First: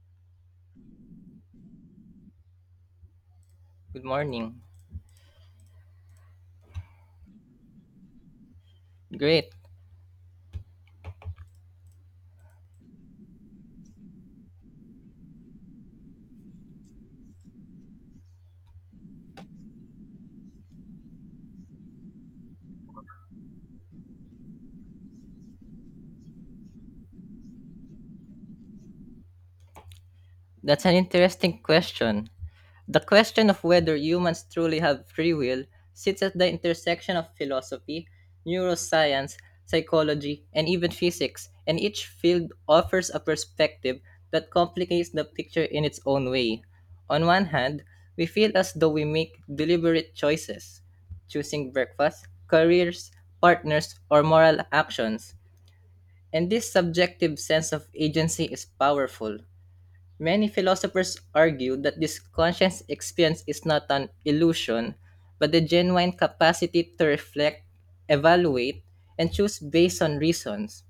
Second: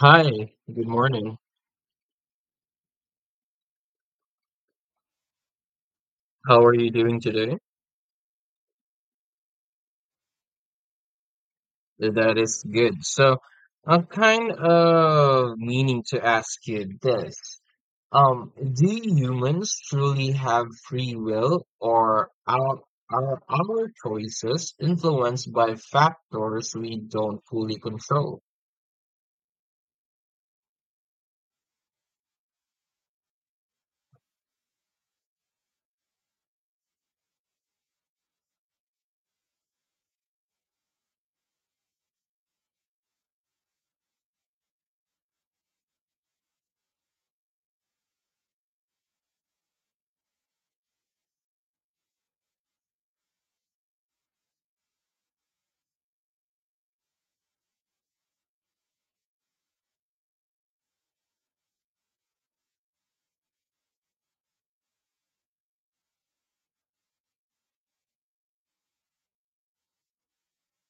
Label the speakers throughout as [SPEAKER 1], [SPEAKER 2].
[SPEAKER 1] Hi, good morning.
[SPEAKER 2] Good morning.
[SPEAKER 1] How are you doing today?
[SPEAKER 2] Great.
[SPEAKER 1] That is good. So, I'm kind of meaning to ask you this. Do humans truly have free will, or are our choices influenced by factors we don't fully control?
[SPEAKER 2] That's an interesting question. The question of whether humans truly have free will sits at the intersection of philosophy, neuroscience, psychology, and even physics, and each field offers a perspective that complicates the picture in its own way. On one hand, we feel as though we make deliberate choices, choosing breakfast, careers, partners, or moral actions, and this subjective sense of agency is powerful. Many philosophers argue that this conscious experience is not an illusion, but the genuine capacity to reflect, evaluate, and choose based on reasons.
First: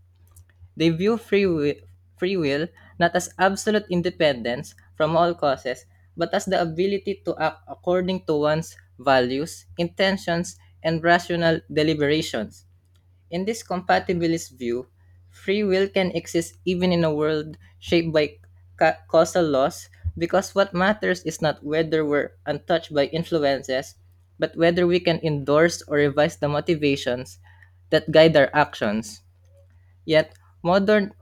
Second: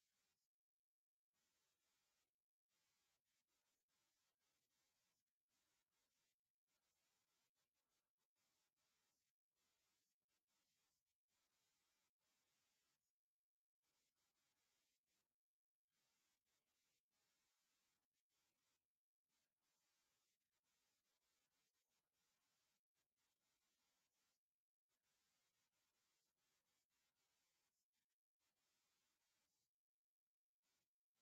[SPEAKER 2] They view free will not as absolute independence from all causes, but as the ability to act according to one's values, intentions, and rational deliberations. In this compatibilist view, free will can exist even in a world shaped by causal laws because what matters is not whether we're untouched by influences, but whether we can endorse or revise the motivations that guide our actions. Yet, modern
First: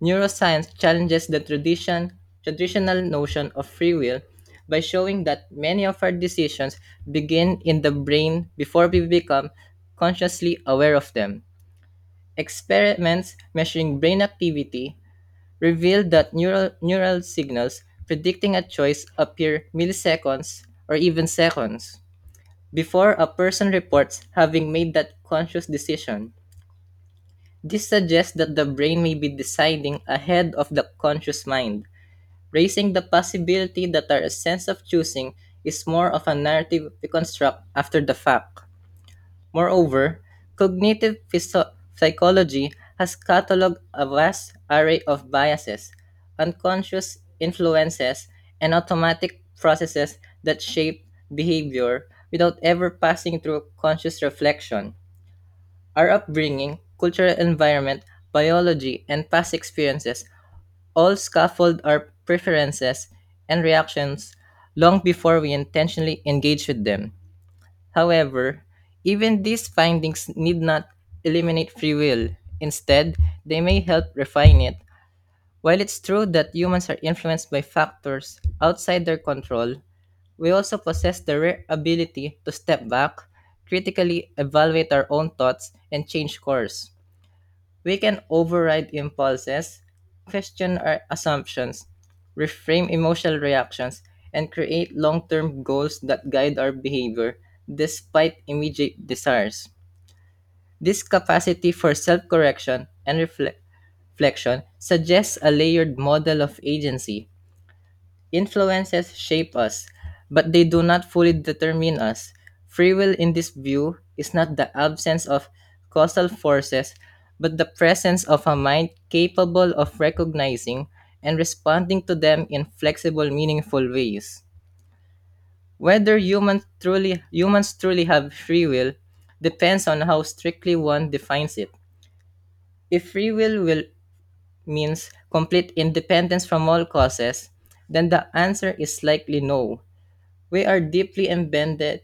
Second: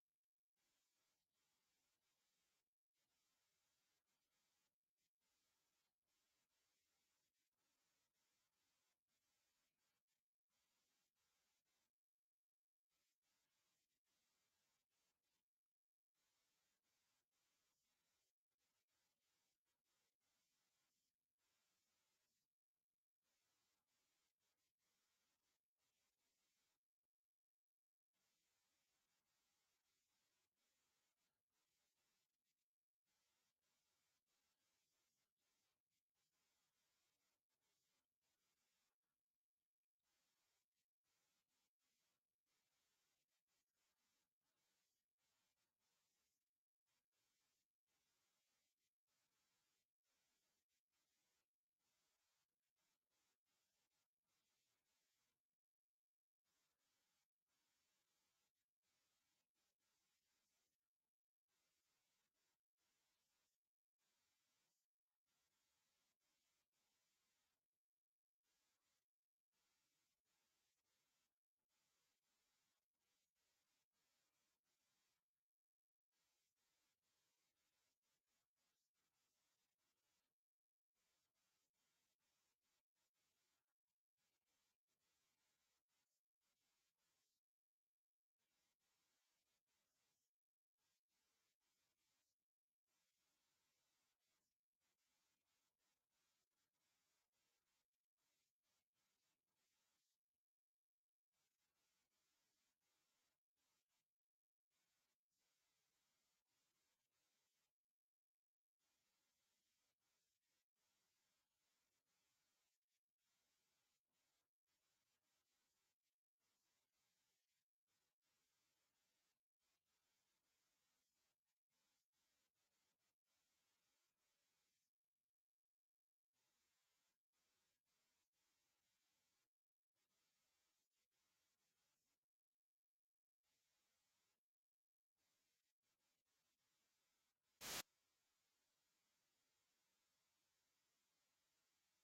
[SPEAKER 2] neuroscience challenges the traditional notion of free will by showing that many of our decisions begin in the brain before we become consciously aware of them. Experiments measuring brain activity revealed that neural signals predicting a choice appear milliseconds or even seconds before a person reports having made that conscious decision. This suggests that the brain may be deciding ahead of the conscious mind, raising the possibility that our sense of choosing is more of a narrative we construct after the fact. Moreover, cognitive psychology has cataloged a vast array of biases, unconscious influences, and automatic processes that shape behavior without ever passing through conscious reflection. Our upbringing, cultural environment, biology, and past experiences all scaffold our preferences and reactions long before we intentionally engage with them. However, even these findings need not eliminate free will. Instead, they may help refine it. While it's true that humans are influenced by factors outside their control, we also possess the rare ability to step back, critically evaluate our own thoughts, and change course. We can override impulses, question our assumptions, reframe emotional reactions, and create long term goals that guide our behavior despite immediate desires. This capacity for self correction and reflection suggests a layered model of agency. Influences shape us, but they do not fully determine us. Free will, in this view, is not the absence of causal forces, but the presence of a mind capable of recognizing and responding to them in flexible, meaningful ways. Whether humans truly have free will depends on how strictly one defines it. If will means complete independence from all causes, then the answer is likely no. We are deeply embedded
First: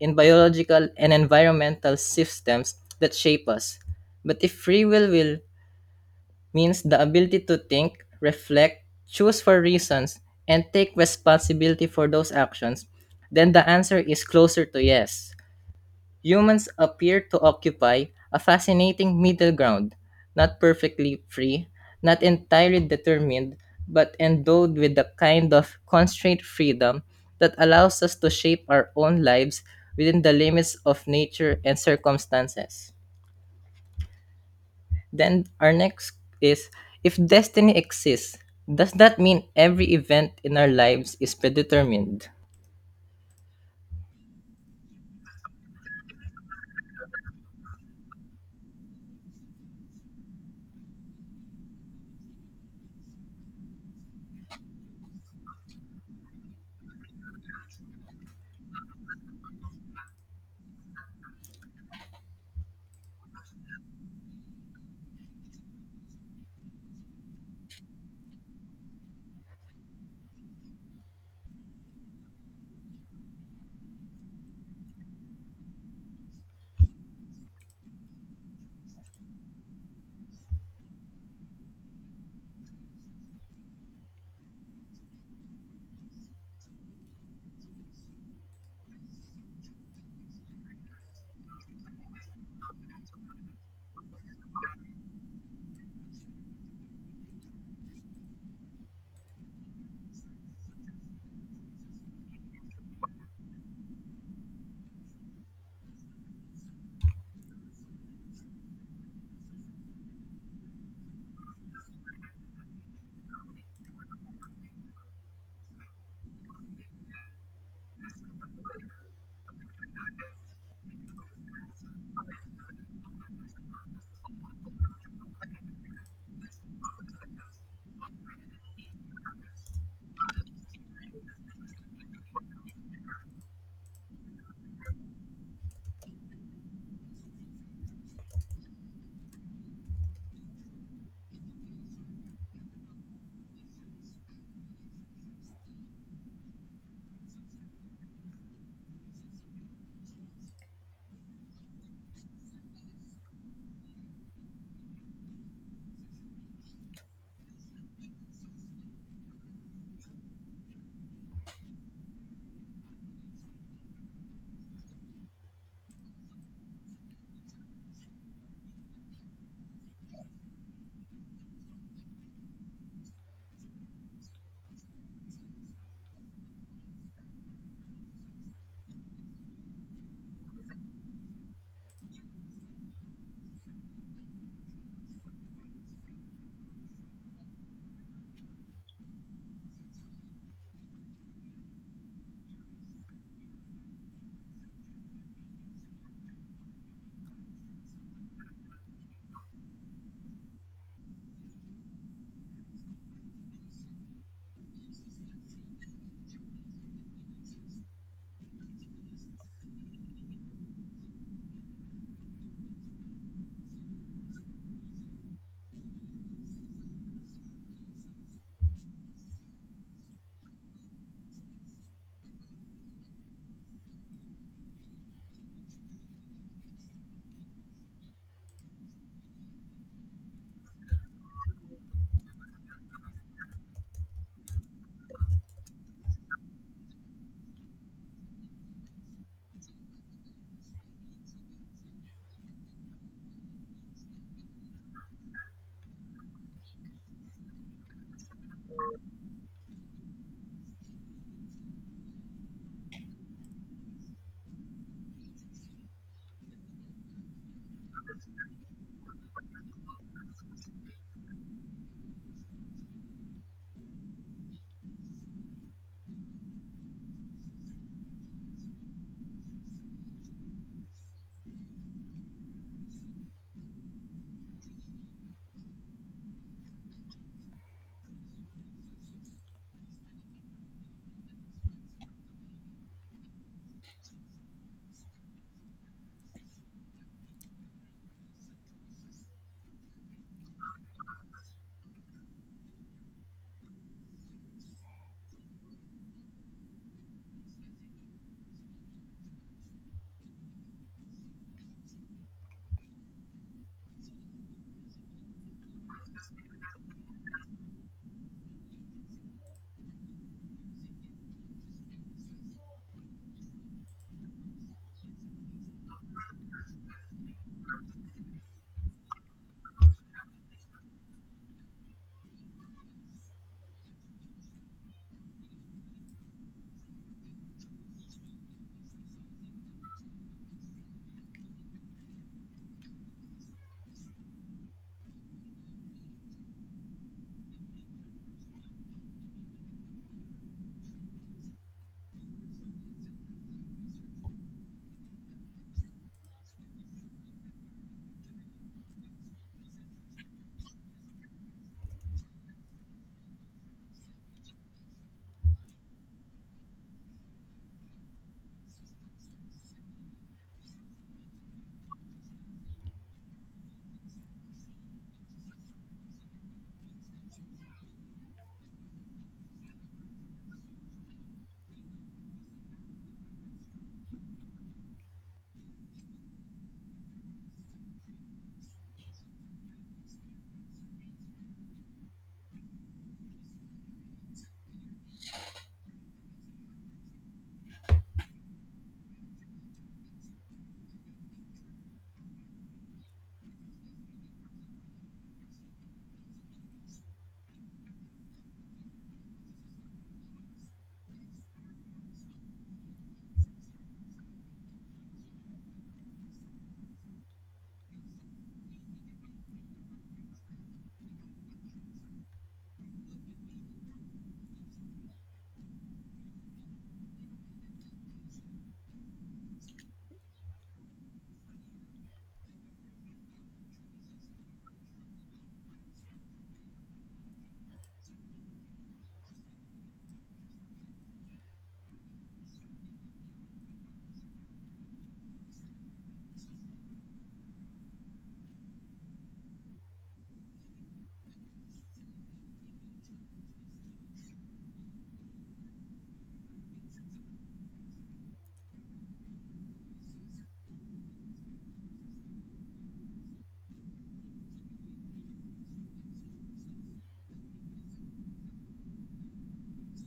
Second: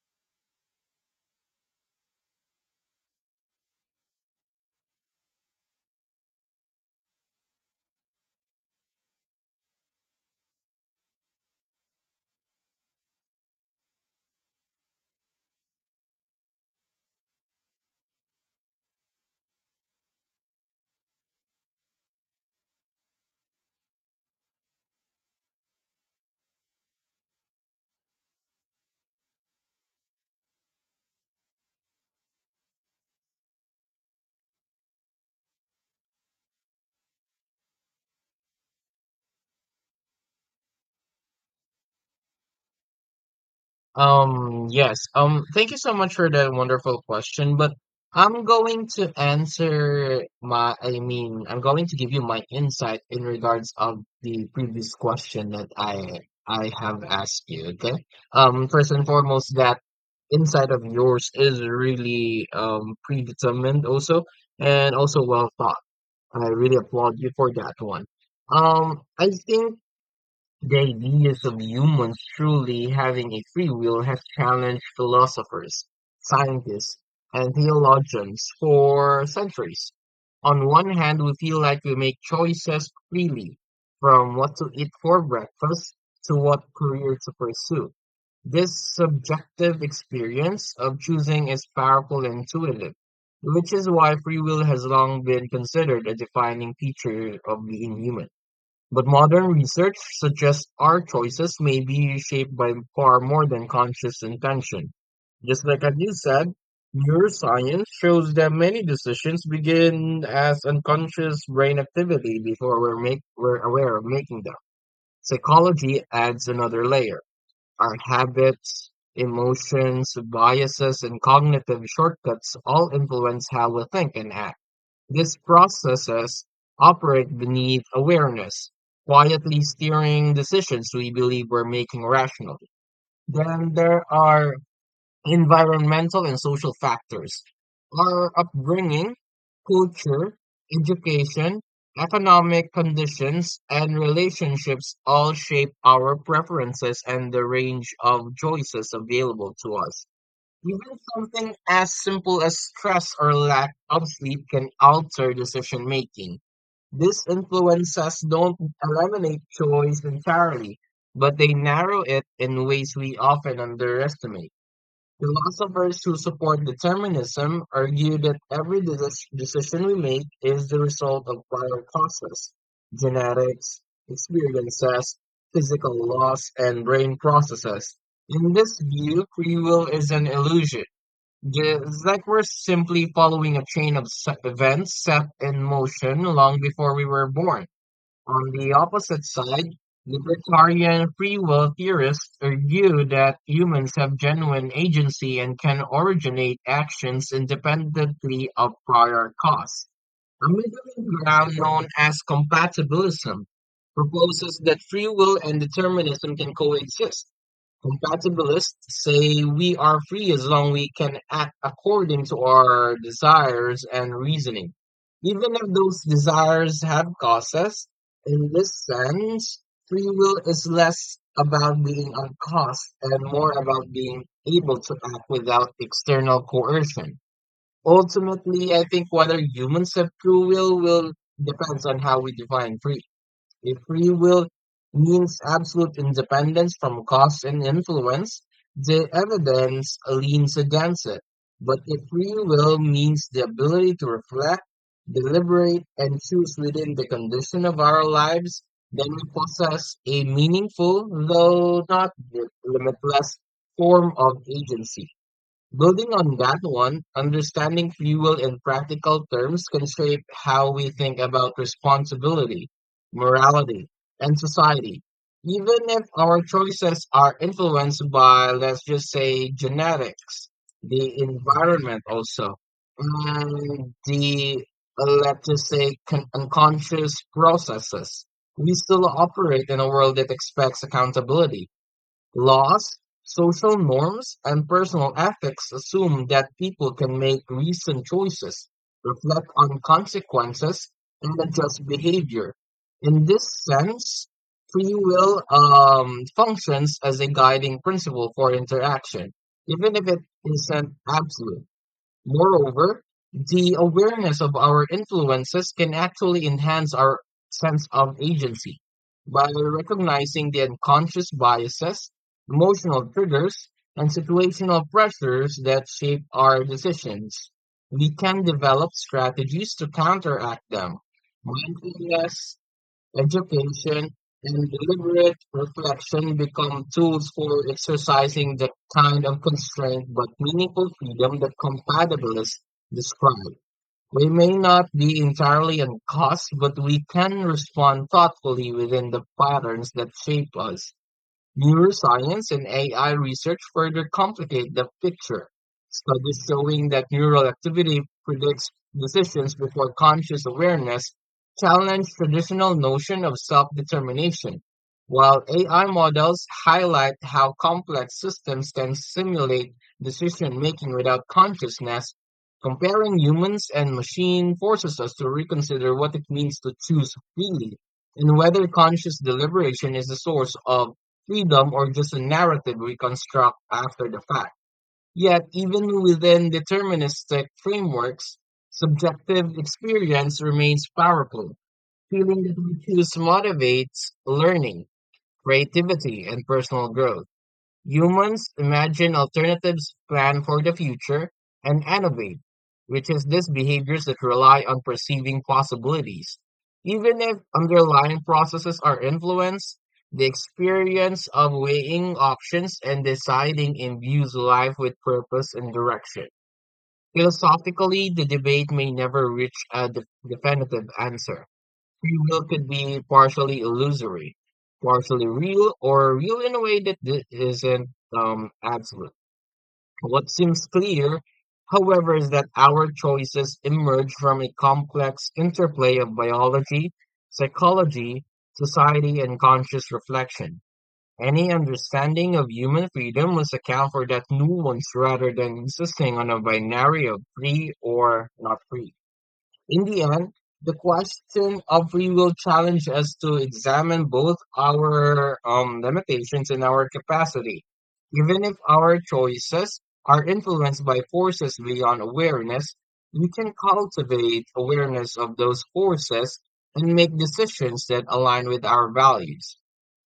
[SPEAKER 2] in biological and environmental systems that shape us. But if will means the ability to think, reflect, choose for reasons, and take responsibility for those actions, then the answer is closer to yes. Humans appear to occupy a fascinating middle ground, not perfectly free, not entirely determined, but endowed with the kind of constrained freedom that allows us to shape our own lives within the limits of nature and circumstances. Then our next is, if destiny exists, does that mean every event in our lives is predetermined?
[SPEAKER 1] Yes. Thank you so much for that wonderful question, but I'm going to answer my, I mean, I'm going to give you my insight in regards of the previous question that I have asked you, okay? First and foremost, that insight of yours is really predetermined also and also well thought. I really applaud you for that one. I think the ideas of humans truly having a free will has challenged philosophers, scientists, and theologians for centuries. On one hand, we feel like we make choices freely, from what to eat for breakfast to what career to pursue. This subjective experience of choosing is powerful and intuitive, which is why free will has long been considered a defining feature of being human. But modern research suggests our choices may be shaped by far more than conscious intention. Just like as you said, neuroscience shows that many decisions begin as unconscious brain activity before we're aware of making them. Psychology adds another layer. Our habits, emotions, biases, and cognitive shortcuts all influence how we think and act. These processes operate beneath awareness, quietly steering decisions we believe we're making rationally. Then there are environmental and social factors. Our upbringing, culture, education, economic conditions, and relationships all shape our preferences and the range of choices available to us. Even something as simple as stress or lack of sleep can alter decision making. These influences don't eliminate choice entirely, but they narrow it in ways we often underestimate. Philosophers who support determinism argue that every decision we make is the result of prior causes, genetics, experiences, physical laws, and brain processes. In this view, free will is an illusion. It's like we're simply following a chain of events set in motion long before we were born. On the opposite side, libertarian free will theorists argue that humans have genuine agency and can originate actions independently of prior cause. A middle ground known as compatibilism proposes that free will and determinism can coexist. Compatibilists say we are free as long we can act according to our desires and reasoning, even if those desires have causes. In this sense, free will is less about being on cost and more about being able to act without external coercion. Ultimately, I think whether humans have true will depends on how we define free. A free will means absolute independence from cause and influence. The evidence leans against it. But a free will means the ability to reflect, deliberate, and choose within the condition of our lives. Then we possess a meaningful, though not limitless, form of agency. Building on that one, understanding fuel in practical terms can shape how we think about responsibility, morality, and society. Even if our choices are influenced by, let's just say, genetics, the environment also, and let's just say, unconscious processes, we still operate in a world that expects accountability. Laws, social norms, and personal ethics assume that people can make reasoned choices, reflect on consequences, and adjust behavior. In this sense, free will functions as a guiding principle for interaction, even if it isn't absolute. Moreover, the awareness of our influences can actually enhance our sense of agency. By recognizing the unconscious biases, emotional triggers, and situational pressures that shape our decisions, we can develop strategies to counteract them. Mindfulness, education, and deliberate reflection become tools for exercising the kind of constraint but meaningful freedom that compatibilists describe. We may not be entirely on cost, but we can respond thoughtfully within the patterns that shape us. Neuroscience and AI research further complicate the picture. Studies showing that neural activity predicts decisions before conscious awareness challenge traditional notion of self-determination, while AI models highlight how complex systems can simulate decision-making without consciousness. Comparing humans and machine forces us to reconsider what it means to choose freely and whether conscious deliberation is the source of freedom or just a narrative we construct after the fact. Yet, even within deterministic frameworks, subjective experience remains powerful. Feeling that we choose motivates learning, creativity, and personal growth. Humans imagine alternatives, plan for the future, and innovate, which is these behaviors that rely on perceiving possibilities. Even if underlying processes are influenced, the experience of weighing options and deciding imbues life with purpose and direction. Philosophically, the debate may never reach a definitive answer. Free will could be partially illusory, partially real, or real in a way that isn't absolute. What seems clear, however, is that our choices emerge from a complex interplay of biology, psychology, society, and conscious reflection. Any understanding of human freedom must account for that nuance rather than insisting on a binary of free or not free. In the end, the question of free will challenged us to examine both our limitations and our capacity. Even if our choices are influenced by forces beyond awareness, we can cultivate awareness of those forces and make decisions that align with our values.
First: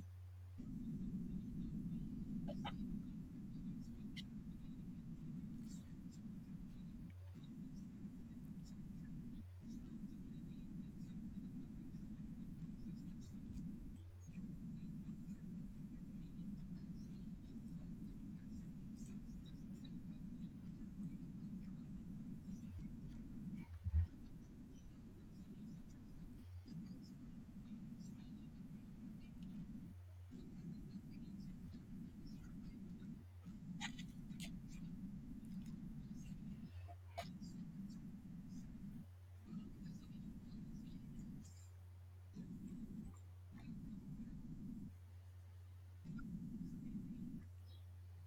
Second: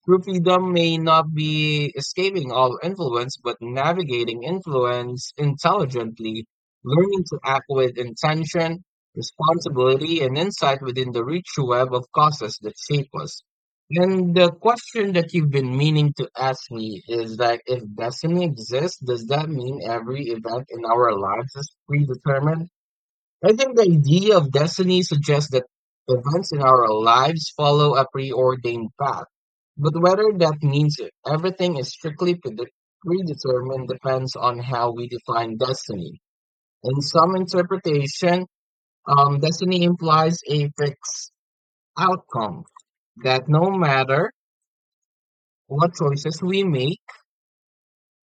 [SPEAKER 1] True freedom may not be escaping all influence, but navigating influence intelligently, learning to act with intention, responsibility, and insight within the rich web of causes that shape us. And the question that you've been meaning to ask me is that if destiny exists, does that mean every event in our lives is predetermined? I think the idea of destiny suggests that events in our lives follow a preordained path, but whether that means everything is strictly predetermined depends on how we define destiny. In some interpretation, destiny implies a fixed outcome that no matter what choices we make,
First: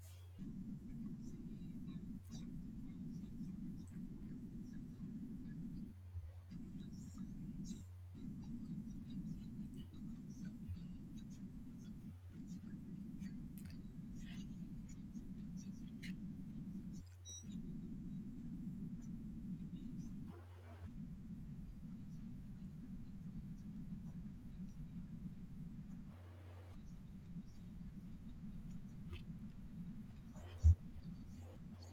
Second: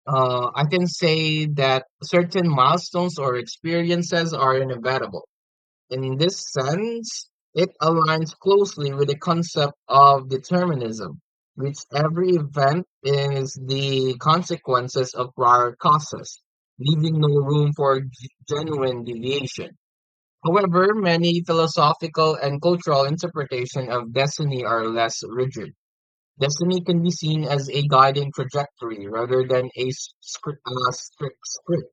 [SPEAKER 1] I can say that certain milestones or experiences are inevitable. In this sense, it aligns closely with the concept of determinism, which every event is the consequences of prior causes, leaving no room for genuine deviation. However, many philosophical and cultural interpretations of destiny are less rigid. Destiny can be seen as a guiding trajectory rather than a strict script.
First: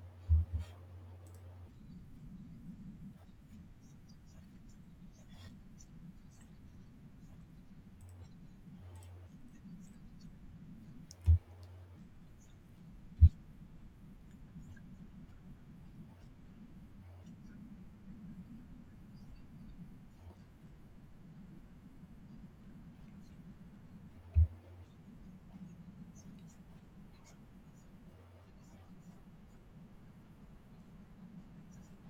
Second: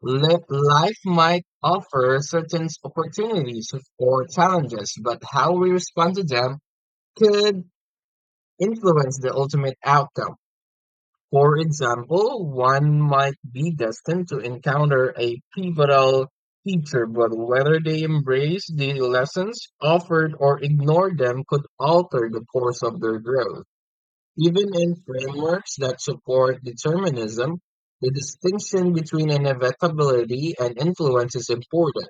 [SPEAKER 1] Life might offer certain opportunities or challenges, but how we respond to them could influence the ultimate outcome. For example, one might be destined to encounter a pivotal teacher, but whether they embrace the lessons offered or ignore them could alter the course of their growth. Even in frameworks that support determinism, the distinction between inevitability and influence is important.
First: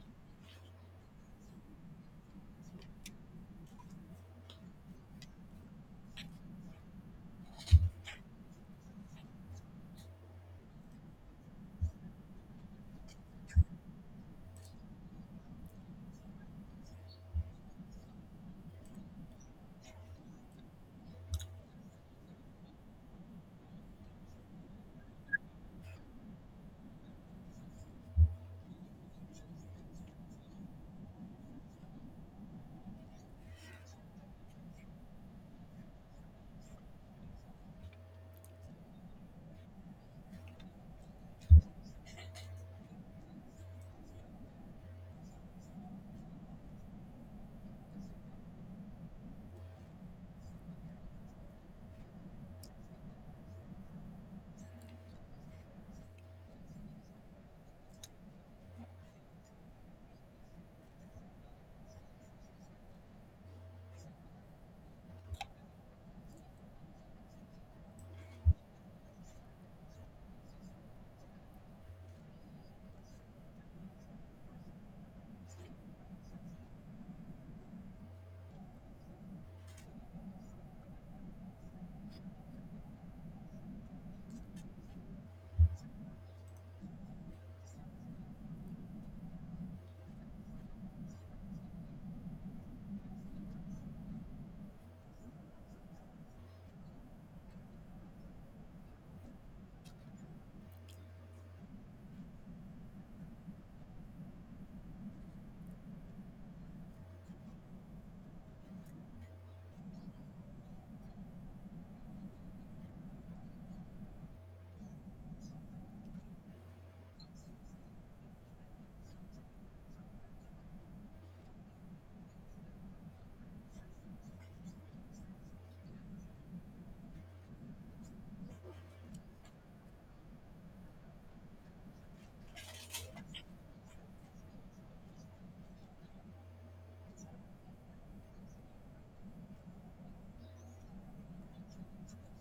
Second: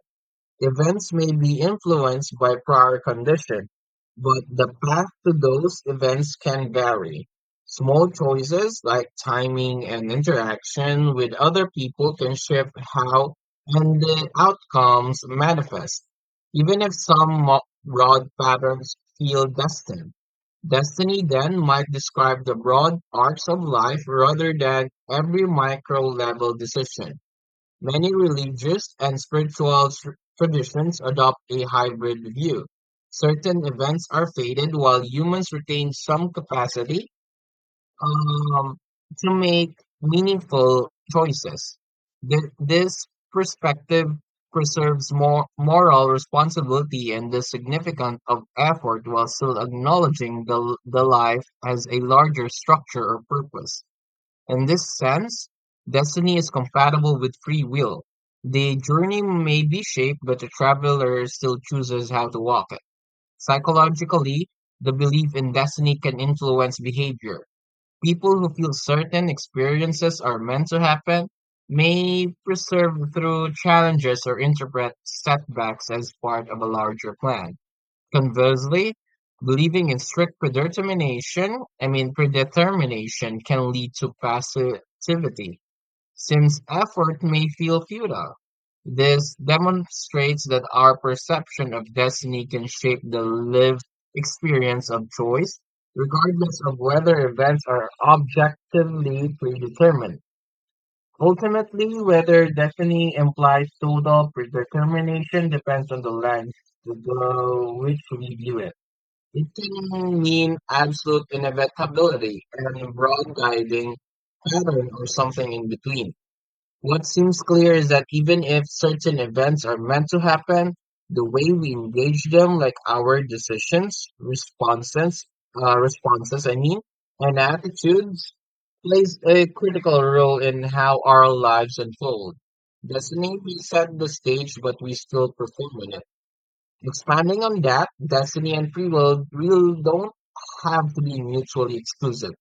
[SPEAKER 1] Events may be influenced by prior condition, but the path to those events can vary. Small choices like timing and interaction with other people can shift how and the outcomes manifest, even if some broad patterns feel destined. Destiny then might describe the broad arcs of life rather than every micro level decision. Many religious and spiritual traditions adopt a hybrid view. Certain events are faded while humans retain some capacity um, to make meaningful choices. This perspective preserves more moral responsibility and the significance of effort while still acknowledging the life as a larger structure or purpose. In this sense, destiny is compatible with free will. The journey may be shaped, but the traveler still chooses how to walk it. Psychologically, the belief in destiny can influence behavior. People who feel certain experiences are meant to happen may persevere through challenges or interpret setbacks as part of a larger plan. Conversely, believing in strict predetermination, I mean predetermination can lead to passivity, since effort may feel futile. This demonstrates that our perception of destiny can shape the lived experience of choice, regardless of whether events are objectively predetermined. Ultimately, whether destiny implies total predetermination depends on the lens through which we view it. It can mean absolute inevitability and a broad guiding pattern or something in between. What seems clear is that even if certain events are meant to happen, the way we engage them, like our decisions, responses, and attitudes, plays a critical role in how our lives unfold. Destiny we set the stage, but we still perform in it. Expanding on that, destiny and free will really don't have to be mutually exclusive,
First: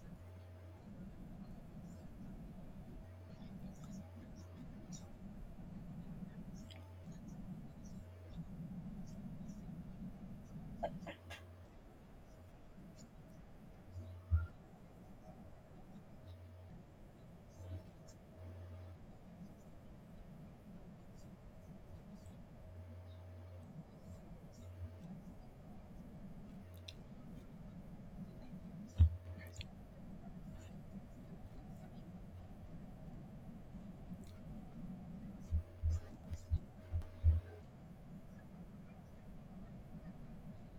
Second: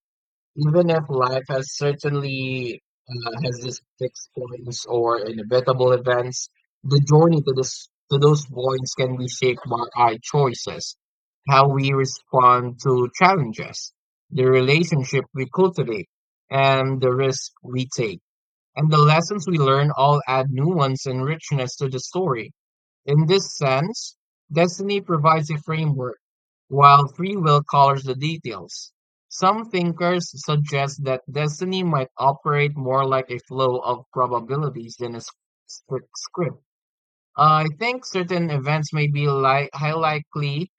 [SPEAKER 1] even if life has certainly has these fixed points or inevitable events. The journey to this to those points can be shaped by our choices, how we respond to challenges, the relationship we cultivate, and the risk we take. And the lessons we learn all add nuance and richness to the story. In this sense, destiny provides a framework, while free will colors the details. Some thinkers suggest that destiny might operate more like a flow of probabilities than a strict script. I think certain events may be highly likely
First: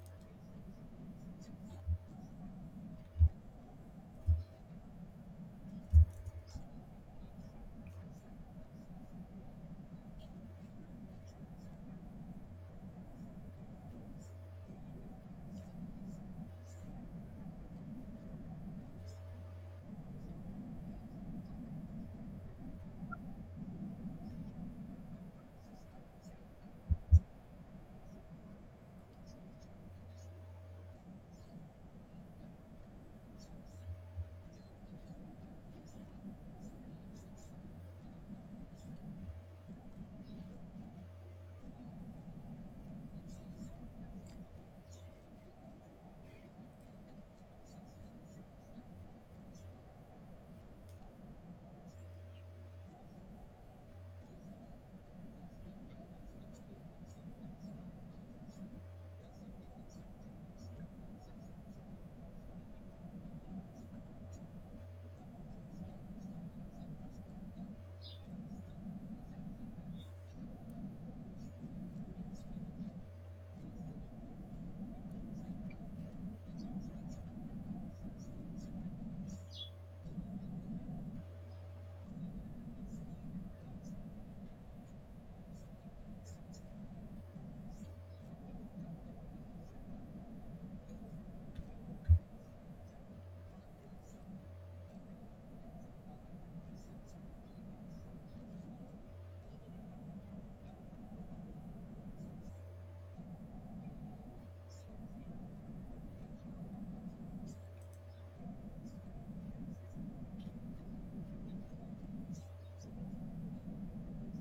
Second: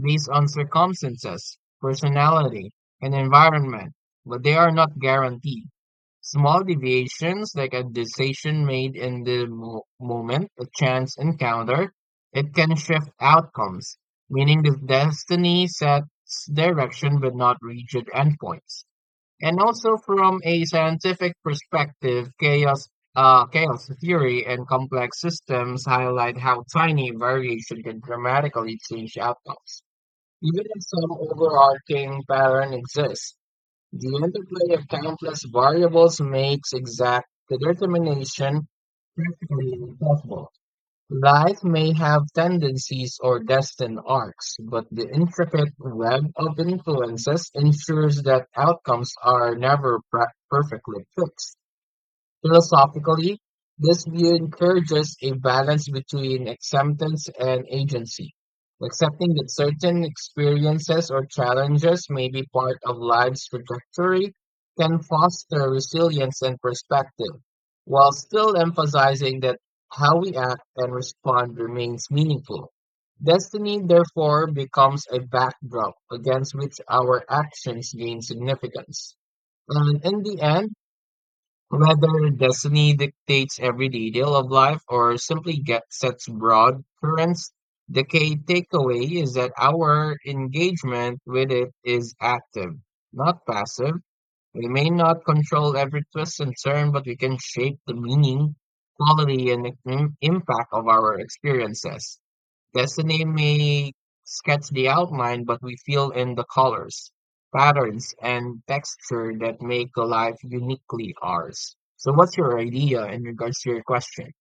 [SPEAKER 1] based on circumstances, personality, and environment, but they are not guaranteed. Small deviations, like a decision made in the moment, a chance encounter, it can shift outcomes, meaning the destiny sets direction but not rigid endpoints. And also, from a scientific perspective, chaos theory and complex systems highlight how tiny variation can dramatically change outcomes. Even if some overarching pattern exists, the interplay of countless variables makes exact determination practically impossible. Life may have tendencies or destined arcs, but the intricate web of influences ensures that outcomes are never perfectly fixed. Philosophically, this view encourages a balance between acceptance and agency. Accepting that certain experiences or challenges may be part of life's trajectory can foster resilience and perspective, while still emphasizing that how we act and respond remains meaningful. Destiny, therefore, becomes a backdrop against which our actions gain significance. And in the end, whether destiny dictates every detail of life or simply sets broad currents, the key takeaway is that our engagement with it is active, not passive. We may not control every twist and turn, but we can shape the meaning, quality, and impact of our experiences. Destiny may sketch the outline, but we fill in the colors, patterns, and texture that make the life uniquely ours. So, what's your idea in regards to your question?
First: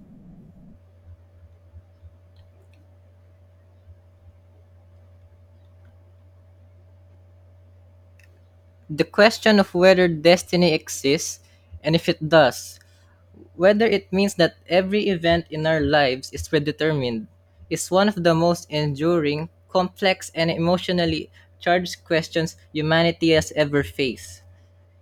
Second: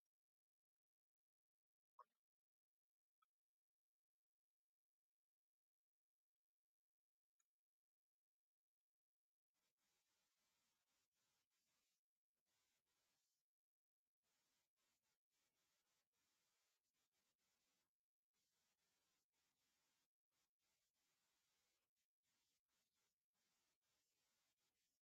[SPEAKER 2] The question of whether destiny exists and, if it does, whether it means that every event in our lives is predetermined is one of the most enduring, complex, and emotionally charged questions humanity has ever faced.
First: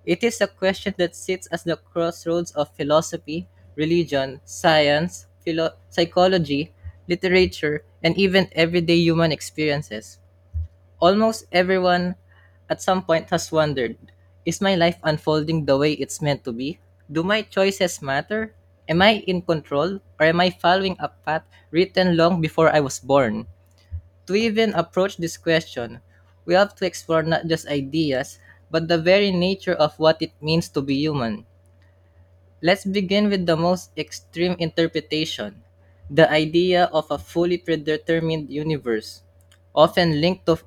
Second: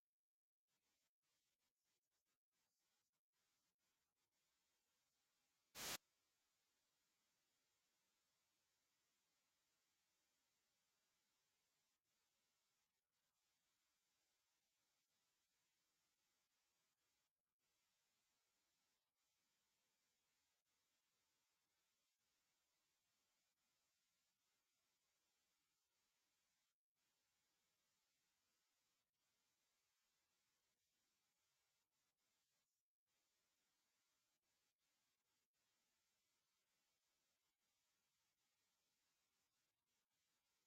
[SPEAKER 2] It is a question that sits at the crossroads of philosophy, religion, science, psychology, literature, and even everyday human experiences. Almost everyone at some point has wondered: is my life unfolding the way it's meant to be? Do my choices matter? Am I in control? Or am I following a path written long before I was born? To even approach this question, we have to explore not just ideas, but the very nature of what it means to be human. Let's begin with the most extreme interpretation: the idea of a fully predetermined universe, often linked to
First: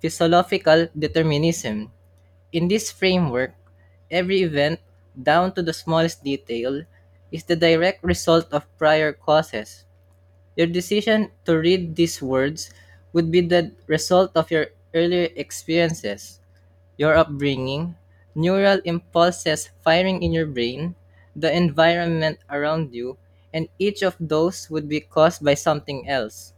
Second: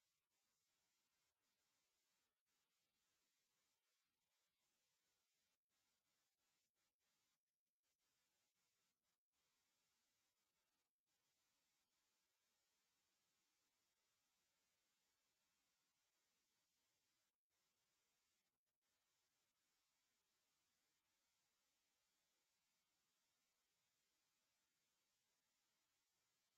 [SPEAKER 2] physiological determinism. In this framework, every event, down to the smallest detail, is the direct result of prior causes. Your decision to read these words would be the result of your earlier experiences, your upbringing, neural impulses firing in your brain, the environment around you, and each of those would be caused by something else,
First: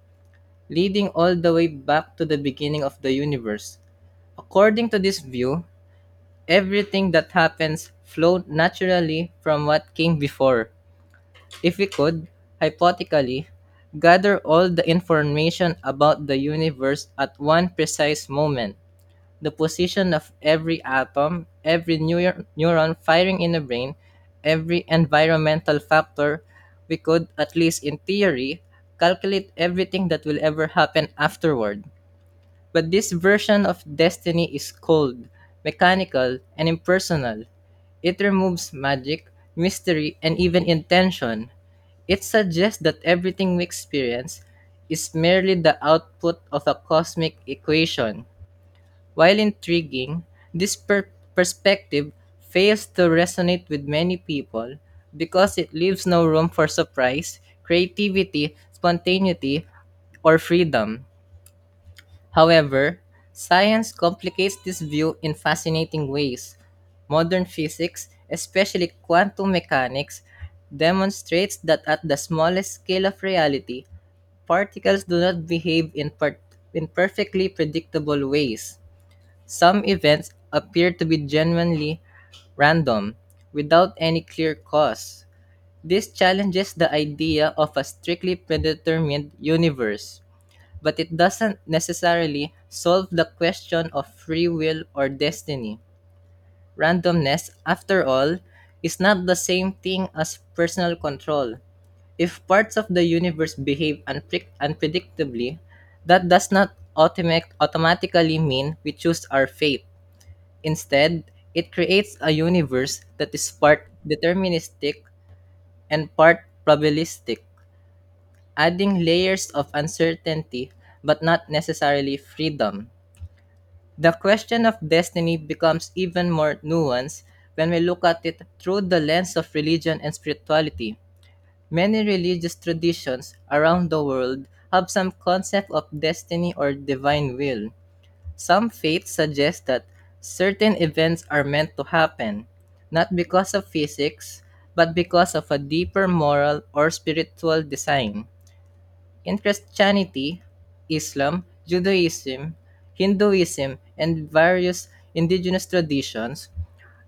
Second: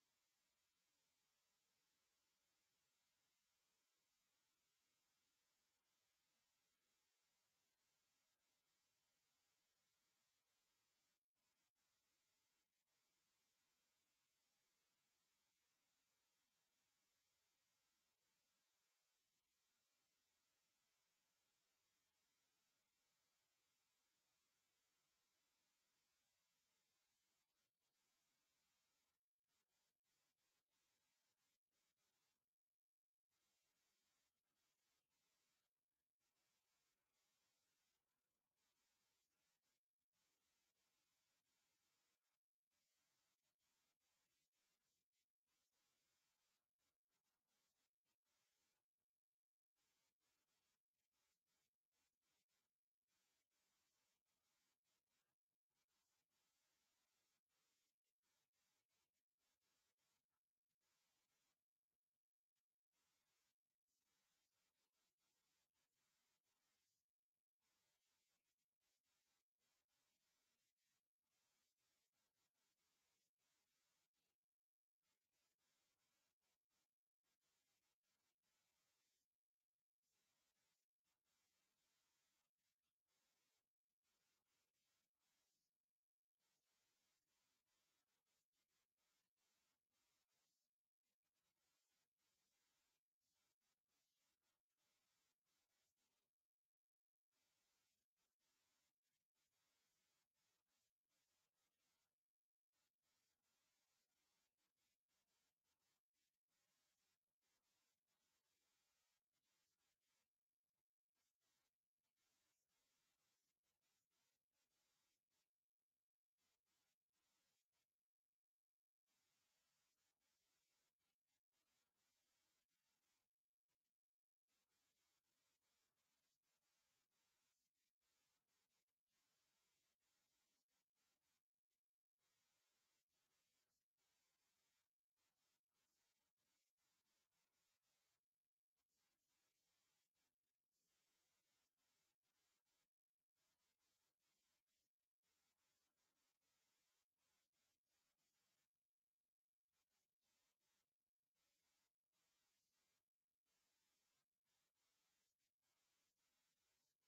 [SPEAKER 2] leading all the way back to the beginning of the universe. According to this view, everything that happens flowed naturally from what came before. If we could, hypothetically, gather all the information about the universe at one precise moment, the position of every atom, every neuron firing in the brain, every environmental factor, we could, at least in theory, calculate everything that will ever happen afterward. But this version of destiny is cold, mechanical, and impersonal. It removes magic, mystery, and even intention. It suggests that everything we experience is merely the output of a cosmic equation. While intriguing, this perspective fails to resonate with many people because it leaves no room for surprise, creativity, spontaneity, or freedom. However, science complicates this view in fascinating ways. Modern physics, especially quantum mechanics, demonstrates that at the smallest scale of reality, particles do not behave in perfectly predictable ways. Some events appear to be genuinely random, without any clear cause. This challenges the idea of a strictly predetermined universe, but it doesn't necessarily solve the question of free will or destiny. Randomness, after all, is not the same thing as personal control. If parts of the universe behave unpredictably, that does not automatically mean we choose our fate. Instead, it creates a universe that is part deterministic and part probabilistic, adding layers of uncertainty but not necessarily freedom. The question of destiny becomes even more nuanced when we look at it through the lens of religion and spirituality. Many religious traditions around the world have some concept of destiny or divine will. Some faiths suggest that certain events are meant to happen, not because of physics, but because of a deeper moral or spiritual design. In Christianity, Islam, Judaism, Hinduism, and various indigenous traditions,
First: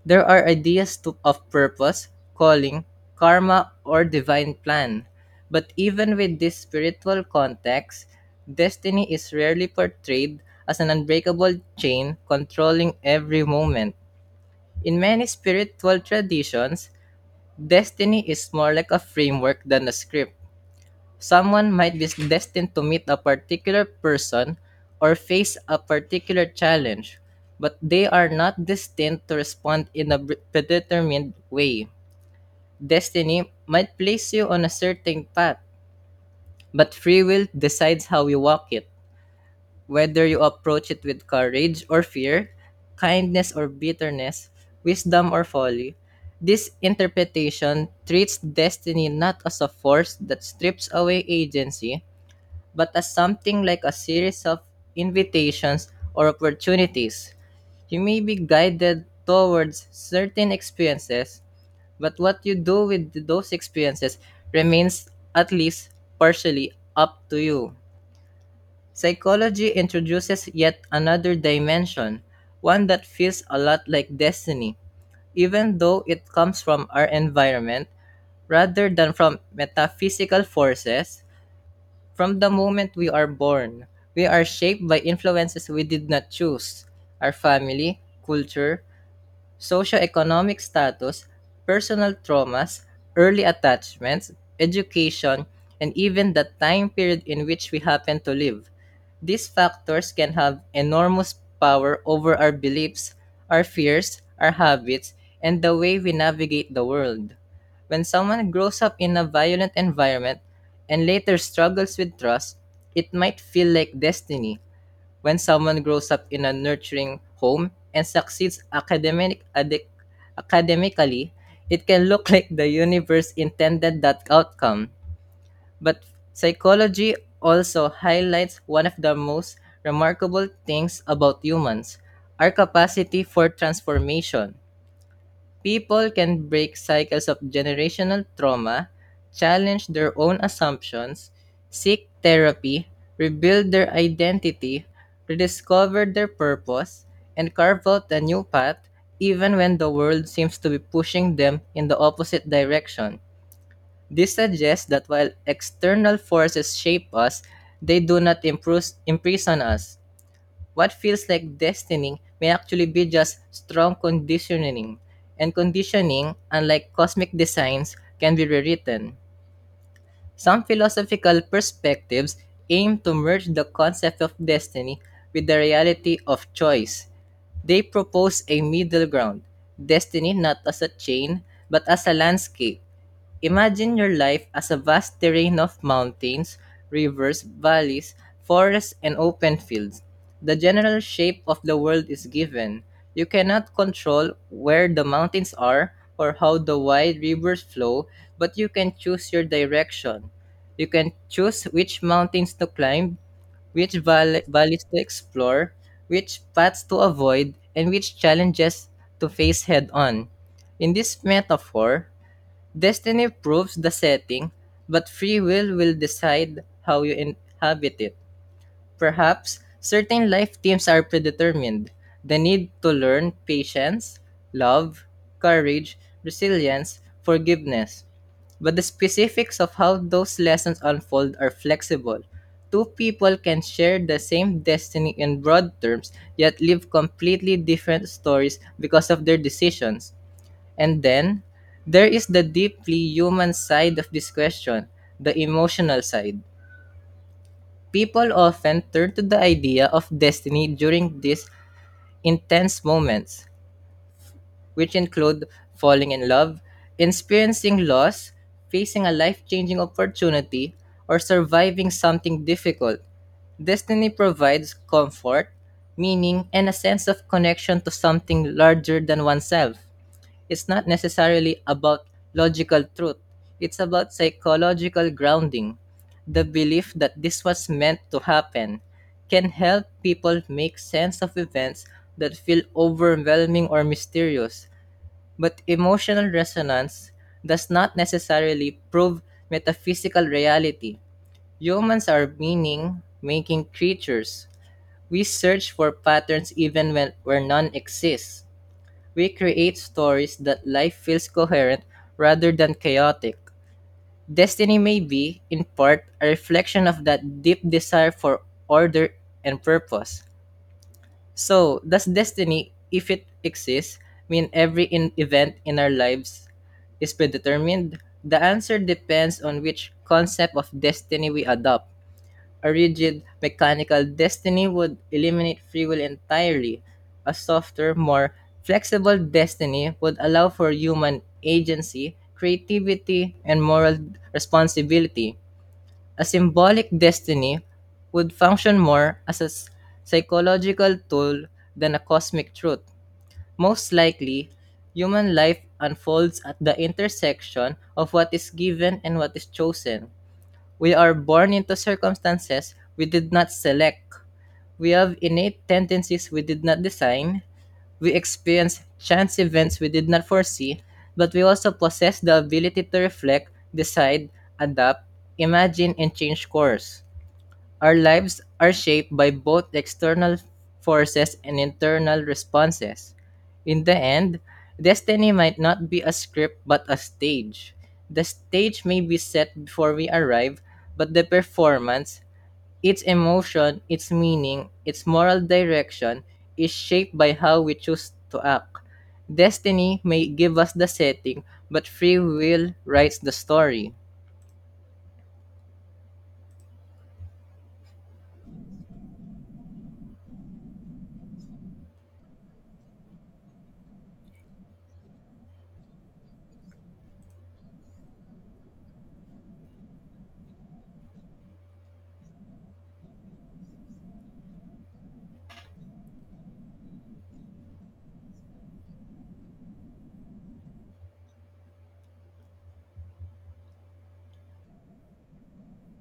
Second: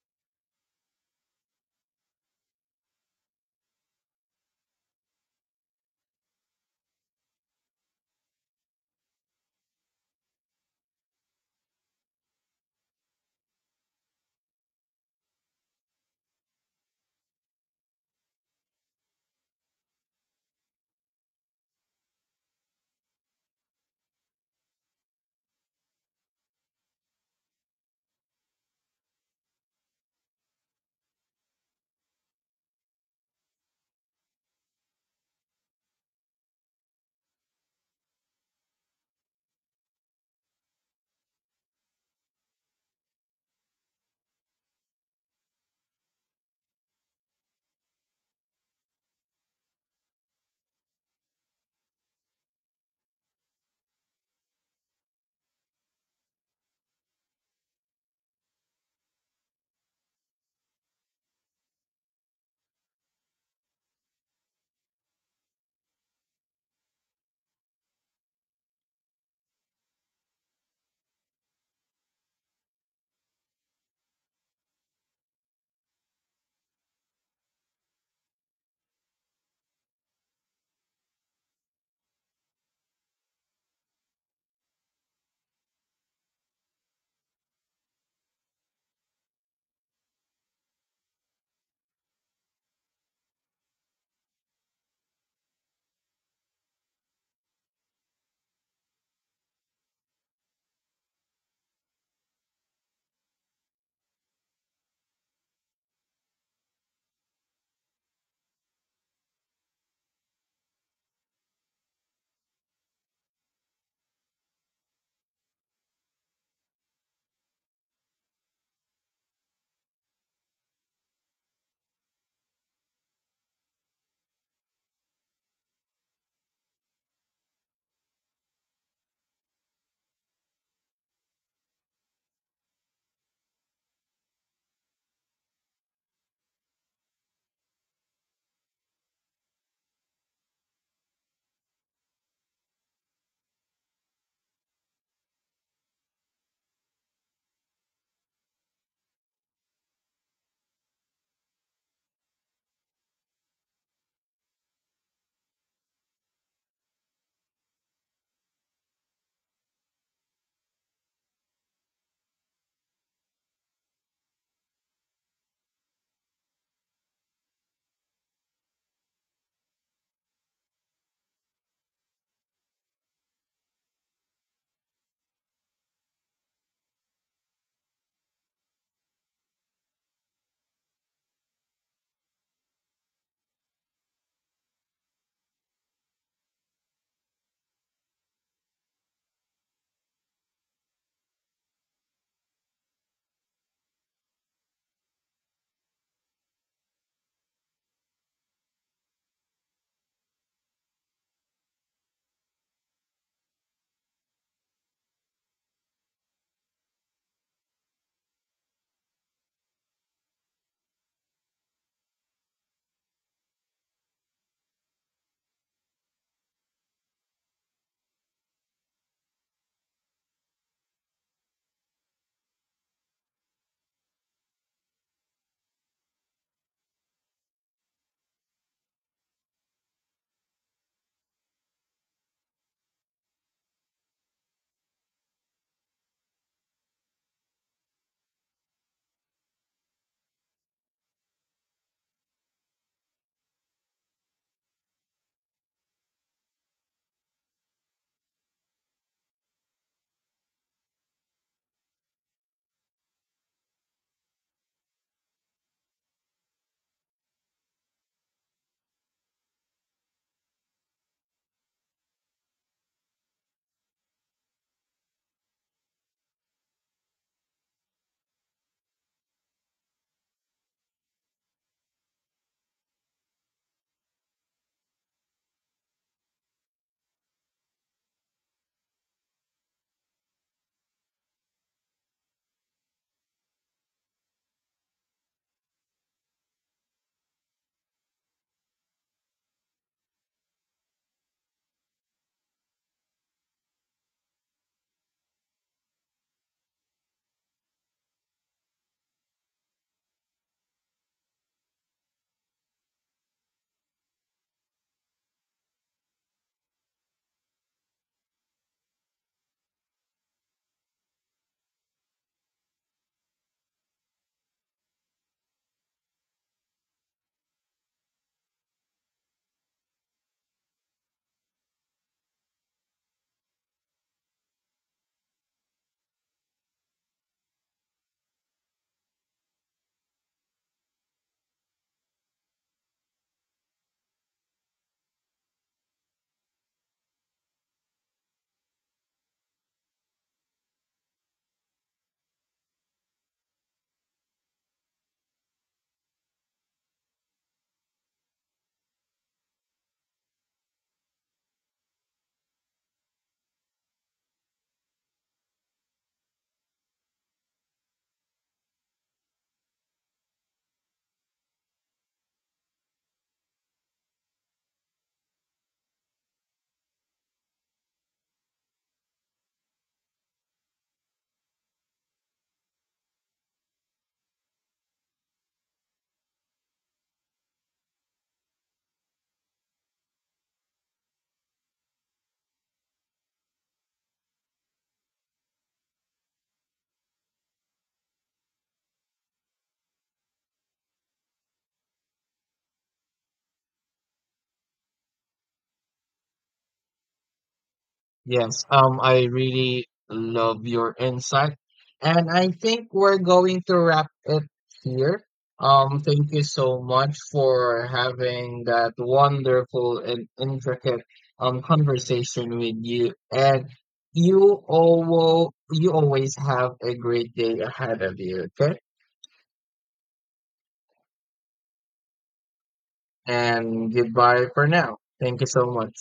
[SPEAKER 2] there are of purpose, calling, karma, or divine plan. But even with this spiritual context, destiny is rarely portrayed as an unbreakable chain controlling every moment. In many spiritual traditions, destiny is more like a framework than a script. Someone might be destined to meet a particular person or face a particular challenge, but they are not destined to respond in a predetermined way. Destiny might place you on a certain path, but free will decides how you walk it. Whether you approach it with courage or fear, kindness or bitterness, wisdom or folly, this interpretation treats destiny not as a force that strips away agency, but as something like a series of invitations or opportunities. You may be guided towards certain experiences, but what you do with those experiences remains, at least partially, up to you. Psychology introduces yet another dimension, one that feels a lot like destiny, even though it comes from our environment rather than from metaphysical forces. From the moment we are born, we are shaped by influences we did not choose: our family, culture, socioeconomic status, personal traumas, early attachments, education, and even the time period in which we happen to live. These factors can have enormous power over our beliefs, our fears, our habits, and the way we navigate the world. When someone grows up in a violent environment and later struggles with trust, it might feel like destiny. When someone grows up in a nurturing home and succeeds academically, it can look like the universe intended that outcome. But psychology also highlights one of the most remarkable things about humans: our capacity for transformation. People can break cycles of generational trauma, challenge their own assumptions, seek therapy, rebuild their identity, rediscover their purpose, and carve out a new path even when the world seems to be pushing them in the opposite direction. This suggests that while external forces shape us, they do not imprison us. What feels like destiny may actually be just strong conditioning, and conditioning, unlike cosmic designs, can be rewritten. Some philosophical perspectives aim to merge the concept of destiny with the reality of choice. They propose a middle ground: destiny not as a chain, but as a landscape. Imagine your life as a vast terrain of mountains, rivers, valleys, forests, and open fields. The general shape of the world is given. You cannot control where the mountains are or how the wide rivers flow, but you can choose your direction. You can choose which mountains to climb, which valleys to explore, which paths to avoid, and which challenges to face head on. In this metaphor, destiny proves the setting, but free will decide how you inhabit it. Perhaps certain life themes are predetermined: the need to learn patience, love, courage, resilience, forgiveness. But the specifics of how those lessons unfold are flexible. Two people can share the same destiny in broad terms, yet live completely different stories because of their decisions. And then there is the deeply human side of this question, the emotional side. People often turn to the idea of destiny during these intense moments, which include falling in love, experiencing loss, facing a life changing opportunity, or surviving something difficult. Destiny provides comfort, meaning, and a sense of connection to something larger than oneself. It's not necessarily about logical truth, it's about psychological grounding. The belief that this was meant to happen can help people make sense of events that feel overwhelming or mysterious, but emotional resonance does not necessarily prove metaphysical reality. Humans are meaning making creatures. We search for patterns even when where none exists. We create stories that life feels coherent rather than chaotic. Destiny may be, in part, a reflection of that deep desire for order and purpose. So, does destiny, if it exists, mean every event in our lives is predetermined? The answer depends on which concept of destiny we adopt. A rigid, mechanical destiny would eliminate free will entirely. A softer, more flexible destiny would allow for human agency, creativity, and moral responsibility. A symbolic destiny would function more as a psychological tool than a cosmic truth. Most likely, human life unfolds at the intersection of what is given and what is chosen. We are born into circumstances we did not select. We have innate tendencies we did not design. We experience chance events we did not foresee, but we also possess the ability to reflect, decide, adapt, imagine, and change course. Our lives are shaped by both external forces and internal responses. In the end, destiny might not be a script but a stage. The stage may be set before we arrive, but the performance, its emotion, its meaning, its moral direction, is shaped by how we choose to act. Destiny may give us the setting, but free will writes the story.
[SPEAKER 1] Yes, I really love your insight. And I think we're going to wrap it here. Thank you so much for having that wonderful and intricate conversation with you. And you always have a great day ahead of you, okay? And goodbye for now. Thank you so much.